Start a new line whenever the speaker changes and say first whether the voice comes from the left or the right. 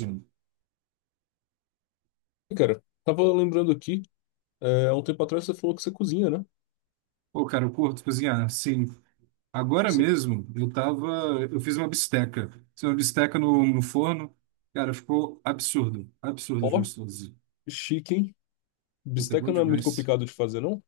right: Mesmo.
left: E, cara, tava lembrando aqui, há um tempo atrás você falou que você cozinha, né?
right: Pô, cara, eu curto cozinhar. Sim, agora
left: Você...
right: mesmo eu tava. Eu fiz uma bisteca. Fiz uma bisteca no forno. Cara, ficou absurdo. Absurdo de
left: Ó,
right: gostoso.
left: chique, hein?
right: Puta, é bom
left: Bisteca não é muito
right: demais.
left: complicado de fazer, não?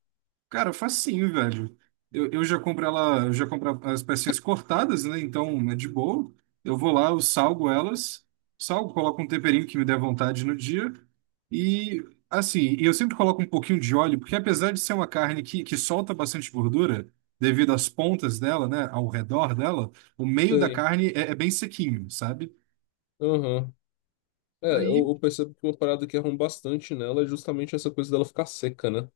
right: Cara, facinho, velho. Eu já compro ela, eu já compro as pecinhas cortadas, né? Então é de boa. Eu vou lá, eu salgo elas, salgo, coloco um temperinho que me der vontade no dia. E assim, e eu sempre coloco um pouquinho de óleo, porque apesar de ser uma carne que solta bastante gordura, devido às pontas dela, né? Ao redor dela, o meio da
left: Sei.
right: carne é bem sequinho, sabe?
left: Aham. É, eu,
right: Aí
left: eu percebo que uma parada que arruma bastante nela é justamente essa coisa dela ficar seca, né?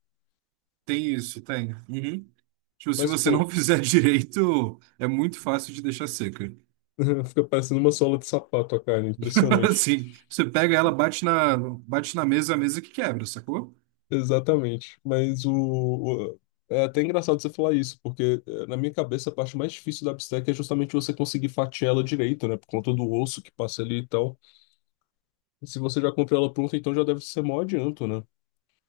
right: tem isso, tem. Uhum. Tipo, se
left: Mas,
right: você não
left: pô,
right: fizer direito, é muito fácil de deixar seca.
left: fica parecendo uma sola de sapato a carne, impressionante.
right: Assim, você pega ela, bate na mesa, a mesa que quebra, sacou?
left: Exatamente. O- É até engraçado você falar isso, porque na minha cabeça a parte mais difícil da bisteca é justamente você conseguir fatiar ela direito, né? Por conta do osso que passa ali e tal. Se você já comprou ela pronta, então já deve ser maior adianto, né?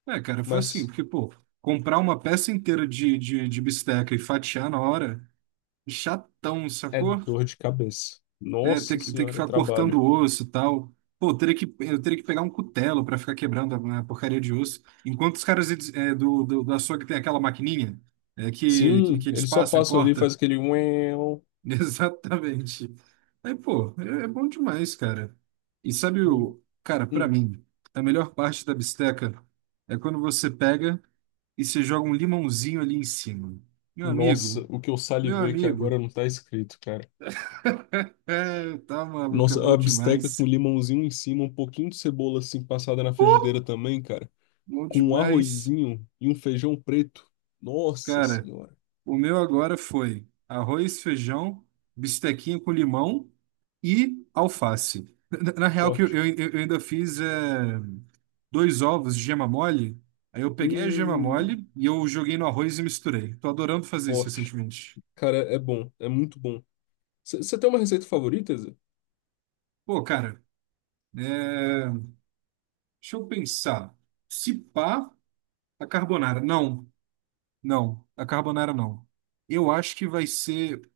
right: É, cara, foi assim,
left: Mas
right: porque, pô, comprar uma peça inteira de bisteca e fatiar na hora, chatão,
left: é
right: sacou?
left: dor de cabeça.
right: É, ter
left: Nossa
right: que, ter que
left: senhora, é
right: ficar cortando
left: trabalho.
right: o osso e tal. Pô, eu teria que pegar um cutelo pra ficar quebrando a, né, a porcaria de osso. Enquanto os caras eles, do açougue tem aquela maquininha que, que,
left: Sim,
right: que eles
left: eles só
right: passam e
left: passam ali e faz
right: corta.
left: aquele uéu.
right: Exatamente. Aí, pô, é bom demais, cara. E sabe
left: e,
right: o, cara, pra
left: hum,
right: mim, a melhor parte da bisteca é quando você pega e você joga um limãozinho ali em cima. Meu
left: Nossa,
right: amigo,
left: o que eu
right: meu
left: salivei aqui agora
right: amigo.
left: não tá escrito, cara.
right: É, tá maluco, é
left: Nossa,
right: bom
left: a bisteca com
right: demais.
left: limãozinho em cima, um pouquinho de cebola assim passada na
right: Uh,
left: frigideira também, cara.
right: Bom
left: Com um
right: demais.
left: arrozinho e um feijão preto. Nossa
right: Cara,
left: senhora,
right: o meu agora foi arroz, feijão, bistequinha com limão e alface. Na real, que eu,
left: forte.
right: eu ainda fiz. Dois ovos de gema mole. Aí eu peguei a gema
left: Hum,
right: mole e eu joguei no arroz e misturei. Tô adorando fazer isso
left: Forte.
right: recentemente.
left: Cara, é bom, é muito bom. Você tem uma receita favorita, Zé?
right: Pô, cara, é, deixa eu pensar. Se pá, a carbonara. Não, não, a carbonara não. Eu acho que vai ser.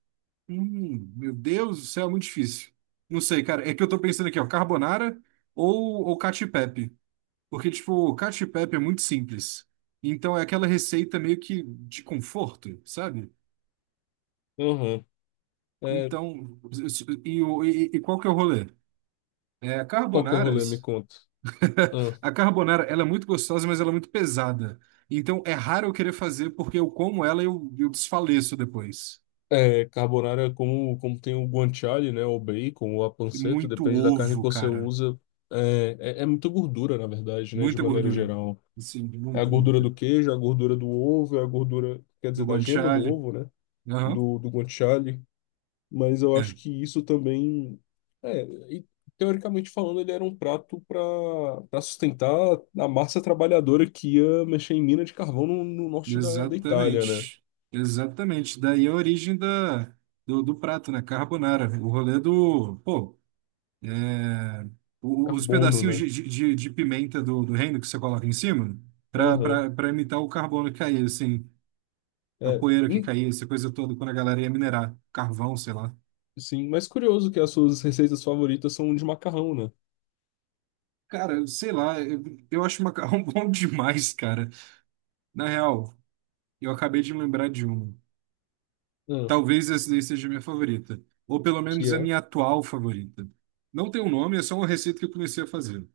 right: Meu Deus do céu, é muito difícil. Não sei, cara. É que eu tô pensando aqui, ó, carbonara ou cacio e pepe. Porque, tipo, o cacio e pepe é muito simples. Então é aquela receita meio que de conforto, sabe?
left: Aham. É,
right: Então, e qual que é o rolê? É,
left: qual que é o rolê? Me conta. Ah,
right: a carbonara, ela é muito gostosa, mas ela é muito pesada. Então, é raro eu querer fazer porque eu como ela e eu desfaleço depois.
left: é, carbonara, é como, como tem o guanciale, né? O bacon, o a
right: E
left: panceta,
right: muito
left: depende da carne que
right: ovo,
left: você
right: cara.
left: usa. É muita gordura, na verdade, né? De
right: Muita
left: maneira
right: gordura.
left: geral.
right: Sim,
left: É a
right: muita,
left: gordura
right: muita.
left: do queijo, é a gordura do ovo, é a gordura, quer
right: Do
left: dizer, da gema do
right: guanciale.
left: ovo, né?
right: Aham.
left: Do guanciale. Mas eu acho
right: É.
left: que isso também. É, e, Teoricamente falando, ele era um prato para para sustentar a massa trabalhadora que ia mexer em mina de carvão no norte da Itália, né?
right: Exatamente. Exatamente. Daí é a origem do prato, né? Carbonara. O rolê do... Pô, É, os
left: Carbono,
right: pedacinhos
left: né?
right: de, de pimenta do reino que você coloca em cima,
left: Aham.
right: para imitar o carbono que caía, assim, a
left: É,
right: poeira que
left: hum,
right: caía, essa coisa toda, quando a galera ia minerar carvão, sei lá.
left: sim, mas curioso que as suas receitas favoritas são de macarrão, né?
right: Cara, sei lá, eu acho macarrão bom demais, cara. Na real, eu acabei de lembrar de uma.
left: Ah,
right: Talvez essa daí seja a minha favorita, ou pelo menos
left: que
right: a
left: é?
right: minha atual favorita. Não tem um nome, é só uma receita que eu comecei a fazer.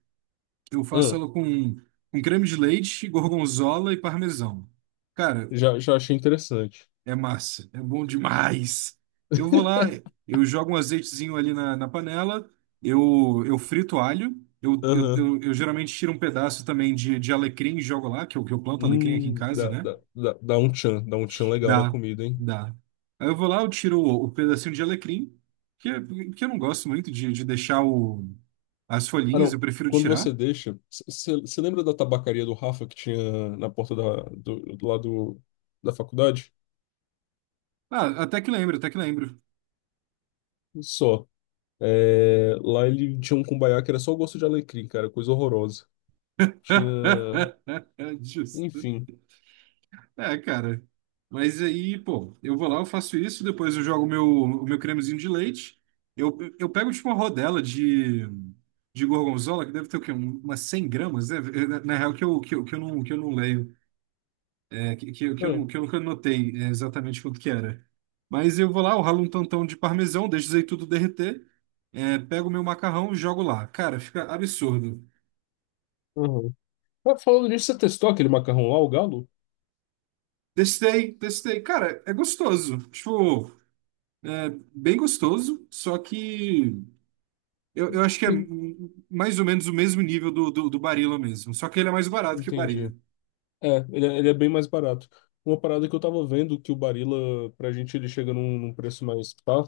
right: Eu faço
left: Ah,
right: ela com creme de leite, gorgonzola e parmesão. Cara,
left: já, já achei interessante.
right: é massa, é bom demais. Eu vou lá, eu jogo um azeitezinho ali na panela, eu frito alho, eu, eu,
left: Aham.
right: eu, eu geralmente tiro um pedaço também de alecrim e jogo lá, que eu planto alecrim aqui em casa,
left: Dá,
right: né?
left: dá, dá, dá um tchan legal na
right: Dá,
left: comida, hein?
right: dá. Aí eu vou lá, eu tiro o pedacinho de alecrim, que, é, que eu não gosto muito de deixar as
left: Ah,
right: folhinhas, eu
left: não.
right: prefiro
left: Quando você
right: tirar.
left: deixa, você lembra da tabacaria do Rafa que tinha na porta do lado da faculdade?
right: Ah, até que lembro, até que lembro.
left: Só. É, lá ele tinha um cumbaiá que era só o gosto de alecrim, cara, coisa horrorosa. Tinha,
right: Justo.
left: enfim.
right: É, cara. Mas aí, pô, eu vou lá, eu faço isso, depois eu jogo o meu cremezinho de leite. Eu pego tipo uma rodela de gorgonzola, que deve ter o quê? Umas 100 gramas, né? Na real, que eu, que eu, que eu não leio, é, que eu
left: Ah,
right: não, que eu nunca anotei exatamente quanto que era. Mas eu vou lá, eu ralo um tantão de parmesão, deixo isso aí tudo derreter, pego o meu macarrão e jogo lá. Cara, fica absurdo.
left: aham. Mas falando nisso, você testou aquele macarrão lá, o galo?
right: Testei, testei. Cara, é gostoso. Tipo, é bem gostoso, só que. Eu acho que é
left: Sim,
right: mais ou menos o mesmo nível do Barilla mesmo. Só que ele é mais barato que o
left: entendi.
right: Barilla.
left: Ele é bem mais barato. Uma parada que eu tava vendo que o Barilla, pra gente, ele chega num preço mais tá?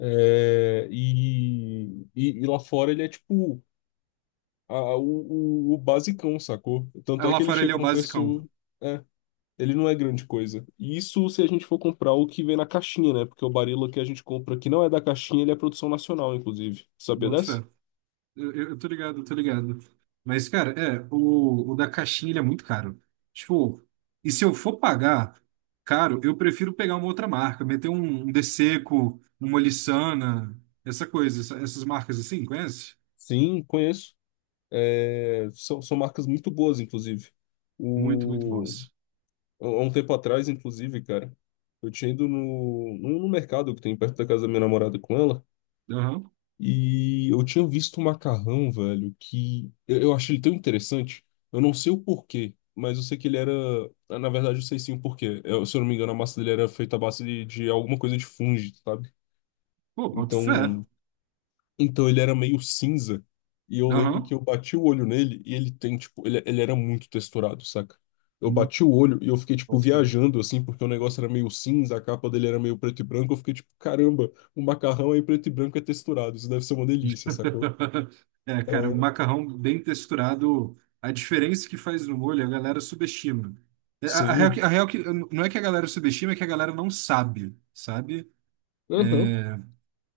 left: E lá fora ele é tipo o basicão, sacou?
right: Aí
left: Tanto é
right: lá
left: que ele
right: fora ele é
left: chega
right: o
left: num
right: basicão.
left: preço. É, ele não é grande coisa. E isso se a gente for comprar o que vem na caixinha, né? Porque o Barilla que a gente compra que não é da caixinha, ele é produção nacional, inclusive. Sabia
right: Boto
left: dessa?
right: fé. Eu tô ligado, eu tô ligado. Mas, cara, o da caixinha ele é muito caro. Tipo, e se eu for pagar caro, eu prefiro pegar uma outra marca, meter um Deseco, uma Lissana, essa coisa, essas marcas assim, conhece?
left: Sim, conheço. São marcas muito boas, inclusive.
right: Muito, muito
left: O,
right: boas.
left: Há um tempo atrás, inclusive, cara, eu tinha ido no mercado que tem perto da casa da minha namorada com ela,
right: Aham.
left: e eu tinha visto um macarrão, velho, que eu achei ele tão interessante. Eu não sei o porquê, mas eu sei que ele era. Na verdade, eu sei sim o porquê. Eu, se eu não me engano, a massa dele era feita à base de alguma coisa de fungo, sabe?
right: Pô, boto fé.
left: Então. Então ele era meio cinza. E eu lembro que
right: Aham.
left: eu bati o olho nele e ele tem, tipo, ele era muito texturado, saca? Eu
right: Hum.
left: bati o olho e eu fiquei, tipo,
right: Boto fé.
left: viajando, assim, porque o negócio era meio cinza, a capa dele era meio preto e branco. Eu fiquei, tipo, caramba, o macarrão aí preto e branco é texturado, isso deve ser uma delícia, sacou?
right: É, cara, o
left: É,
right: macarrão bem texturado, a diferença que faz no molho, a galera subestima. É, A, a real, que-
left: sim.
right: a real que não é que a galera subestima, é que a galera não sabe, sabe?
left: Aham.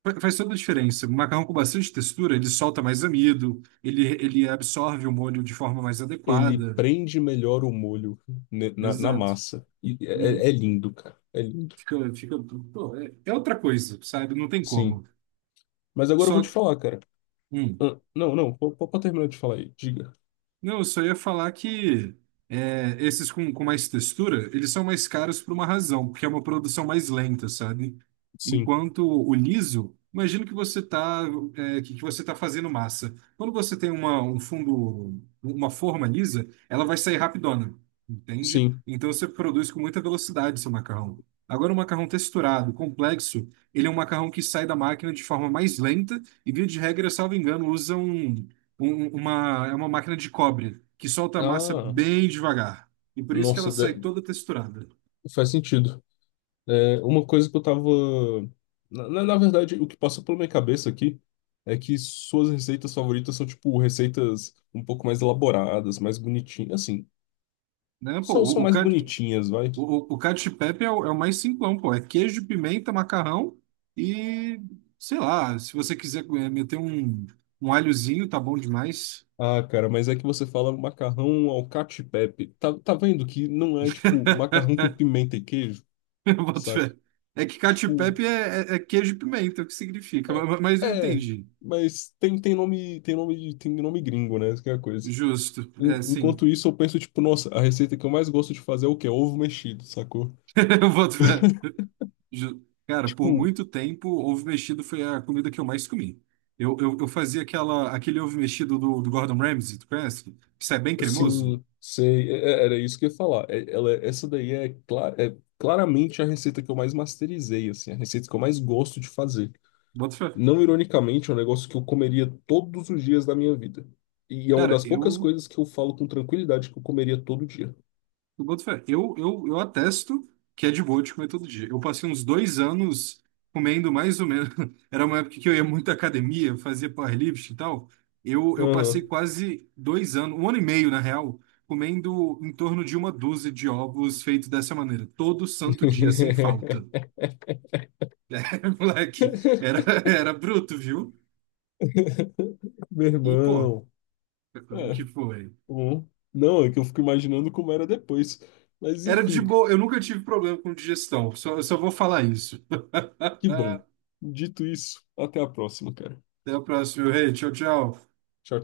right: Faz toda a diferença. O macarrão com bastante textura, ele solta mais amido, ele absorve o molho de forma mais
left: Ele
right: adequada.
left: prende melhor o molho na
right: Exato.
left: massa. E é, é
right: Uhum.
left: é lindo, cara. É lindo.
right: Fica, pô, é outra coisa, sabe? Não tem
left: Sim.
right: como.
left: Mas agora eu vou te
right: Só.
left: falar, cara.
right: Hum.
left: Ah, não, não, pode terminar de falar aí. Diga.
right: Não, eu só ia falar que esses com mais textura, eles são mais caros por uma razão, porque é uma produção mais lenta, sabe?
left: Sim,
right: Enquanto o liso, imagino que você tá, é, que você tá fazendo massa. Quando você tem um fundo, uma forma lisa, ela vai sair rapidona, entende?
left: sim.
right: Então você produz com muita velocidade seu macarrão. Agora, o macarrão texturado, complexo, ele é um macarrão que sai da máquina de forma mais lenta e, via de regra, salvo engano, usam uma máquina de cobre que solta a massa
left: Ah,
right: bem devagar. E por isso que ela
left: nossa,
right: sai
left: de-
right: toda texturada.
left: faz sentido. É, uma coisa que eu tava. Na verdade, o que passa pela minha cabeça aqui é que suas receitas favoritas são, tipo, receitas um pouco mais elaboradas, mais bonitinhas. Assim,
right: Né? Pô, o,
left: são
right: o,
left: mais
right: cat-
left: bonitinhas, vai.
right: o, o o cacio e pepe é o mais simplão, pô. É queijo, pimenta, macarrão e, sei lá, se você quiser meter um alhozinho, tá bom demais.
left: Ah, cara, mas é que você fala macarrão ao cacio e pepe. Tá vendo que não é, tipo, macarrão com pimenta e queijo,
right: Eu boto
left: saca?
right: fé. É que cacio e
left: Tipo,
right: pepe é queijo e pimenta, o que significa? Mas, eu
left: é,
right: entendi.
left: mas tem, tem nome, tem nome gringo, né? Essa que é a coisa.
right: Justo. É, sim.
left: Enquanto isso, eu penso, tipo, nossa, a receita que eu mais gosto de fazer é o quê? Ovo mexido, sacou?
right: Eu boto fé. Cara, por
left: Tipo,
right: muito tempo, ovo mexido foi a comida que eu mais comi. Eu fazia aquele ovo mexido do Gordon Ramsay, tu conhece? Que sai bem cremoso.
left: assim, sei, era isso que eu ia falar. Essa daí é, é claramente a receita que eu mais masterizei, assim, a receita que eu mais gosto de fazer.
right: Bota fé.
left: Não ironicamente, é um negócio que eu comeria todos os dias da minha vida. E é uma
right: Cara,
left: das poucas
right: eu,
left: coisas que eu falo com tranquilidade que eu comeria todo dia.
right: eu boto fé. Eu atesto que é de boa de comer todo dia. Eu passei uns 2 anos comendo mais ou menos. Era uma época que eu ia muito à academia, fazia powerlifting e tal. Eu passei
left: Aham.
right: quase 2 anos, um ano e meio, na real, comendo em torno de uma dúzia de ovos feitos dessa maneira, todo santo dia, sem falta. Moleque, era, era bruto, viu?
left: Meu
right: E, pô,
left: irmão.
right: o
left: É.
right: que foi?
left: Uhum. Não, é que eu fico imaginando como era depois. Mas
right: Era de
left: enfim,
right: boa, eu nunca tive problema com digestão, só, eu só vou falar isso.
left: que bom.
right: Até
left: Dito isso, até a próxima, cara.
right: a próxima, meu rei. Tchau, tchau.
left: Tchau.